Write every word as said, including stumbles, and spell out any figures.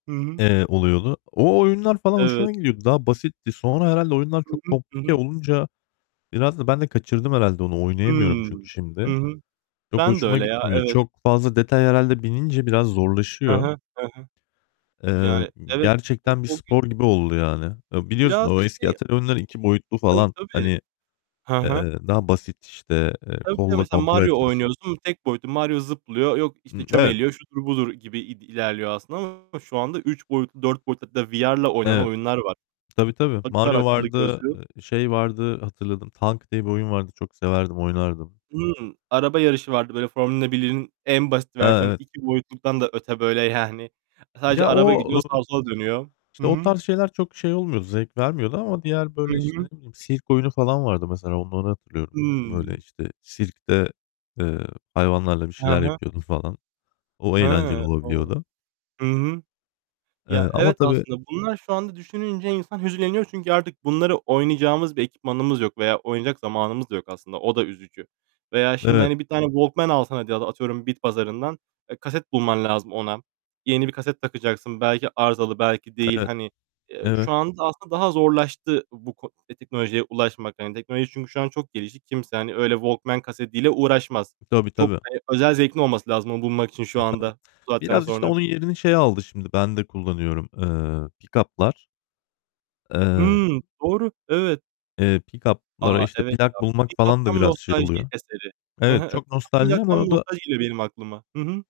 Hı hı. Eee, oluyordu. O oyunlar falan hoşuma Evet. gidiyordu. Daha basitti. Sonra herhâlde oyunlar Hı çok hı, hı komplike hı. olunca biraz da ben de kaçırdım herhâlde onu oynayamıyorum Hıı. çünkü Hı şimdi. hı. Çok Ben de hoşuma öyle ya. gitmiyor. Evet. Çok fazla detay herhâlde binince biraz He zorlaşıyor. he, he he. Eee, Yani, evet, o gerçekten bir o gün spor gibi oldu yani. Eee, biliyorsun Biraz da o eski şey atari oyunları iki boyutlu Tabii, falan. tabii. Hani, Hı hı. eee, daha basit işte, eee, Tabii, tabii kolla mesela kontrol Mario etmesi oynuyorsun tek boyutlu. Mario zıplıyor yok Hı, işte evet. çömeliyor, şudur, budur gibi i ilerliyor aslında ama şu anda üç boyutlu, dört boyutlu hatta VR'la oynanan Evet. oyunlar var. Tabii, tabii. Takıyorlar Mario akıllı vardı, gözlüğü eee, şey vardı hatırladım "Tank" diye bir oyun vardı. Çok severdim, oynardım. Hıı. Araba yarışı vardı. Böyle Formula 1'in en basit A, versiyonu. evet. İki boyutluktan da öte böyle, yani, sadece Ya, araba o, gidiyor, eee, sağa, sola dönüyor. işte Hı o hı. tarz şeyler çok şey olmuyordu, zevk vermiyordu ama diğer Hı böyle işte, hı. ne bileyim, sirk oyunu falan vardı mesela onları hatırlıyorum. Böyle Hıı. işte sirkte, eee, hayvanlarla bir He şeyler he. yapıyordun falan. O eğlenceli Hıı. O! olabiliyordu. Hı hı. Eee, Ya, ama evet tabii aslında bunlar şu anda düşününce insan hüzünleniyor. Çünkü artık bunları oynayacağımız bir ekipmanımız yok veya oynayacak zamanımız da yok aslında, o da üzücü. Veya şimdi Evet. hani bir tane Walkman alsan hadi atıyorum bitpazarından e, kaset bulman lazım ona. Yeni bir kaset takacaksın. Belki arızalı, belki değil. Evet, Hani, eee, evet. şu anda aslında daha zorlaştı bu ko teknolojiye ulaşmak. Hani teknoloji çünkü şu an çok gelişti. Kimse hani öyle Walkman kasetiyle uğraşmaz. Tabii, Çok, tabii. eee, özel zevkin olması lazım onu bulmak için şu Ha, tabii. anda, bu saatten Biraz işte sonra. onun yerini şey aldı şimdi ben de kullanıyorum, eee, pikaplar. Eee Hımm. Doğru, evet. eee, pikaplara A! işte Evet ya. plak bulmak Pikap falan da tam biraz şey nostalji oluyor. eseri. Hı Evet, hı, çok pikap nostalji ama o da nostalji geliyor benim aklıma. Hı hı.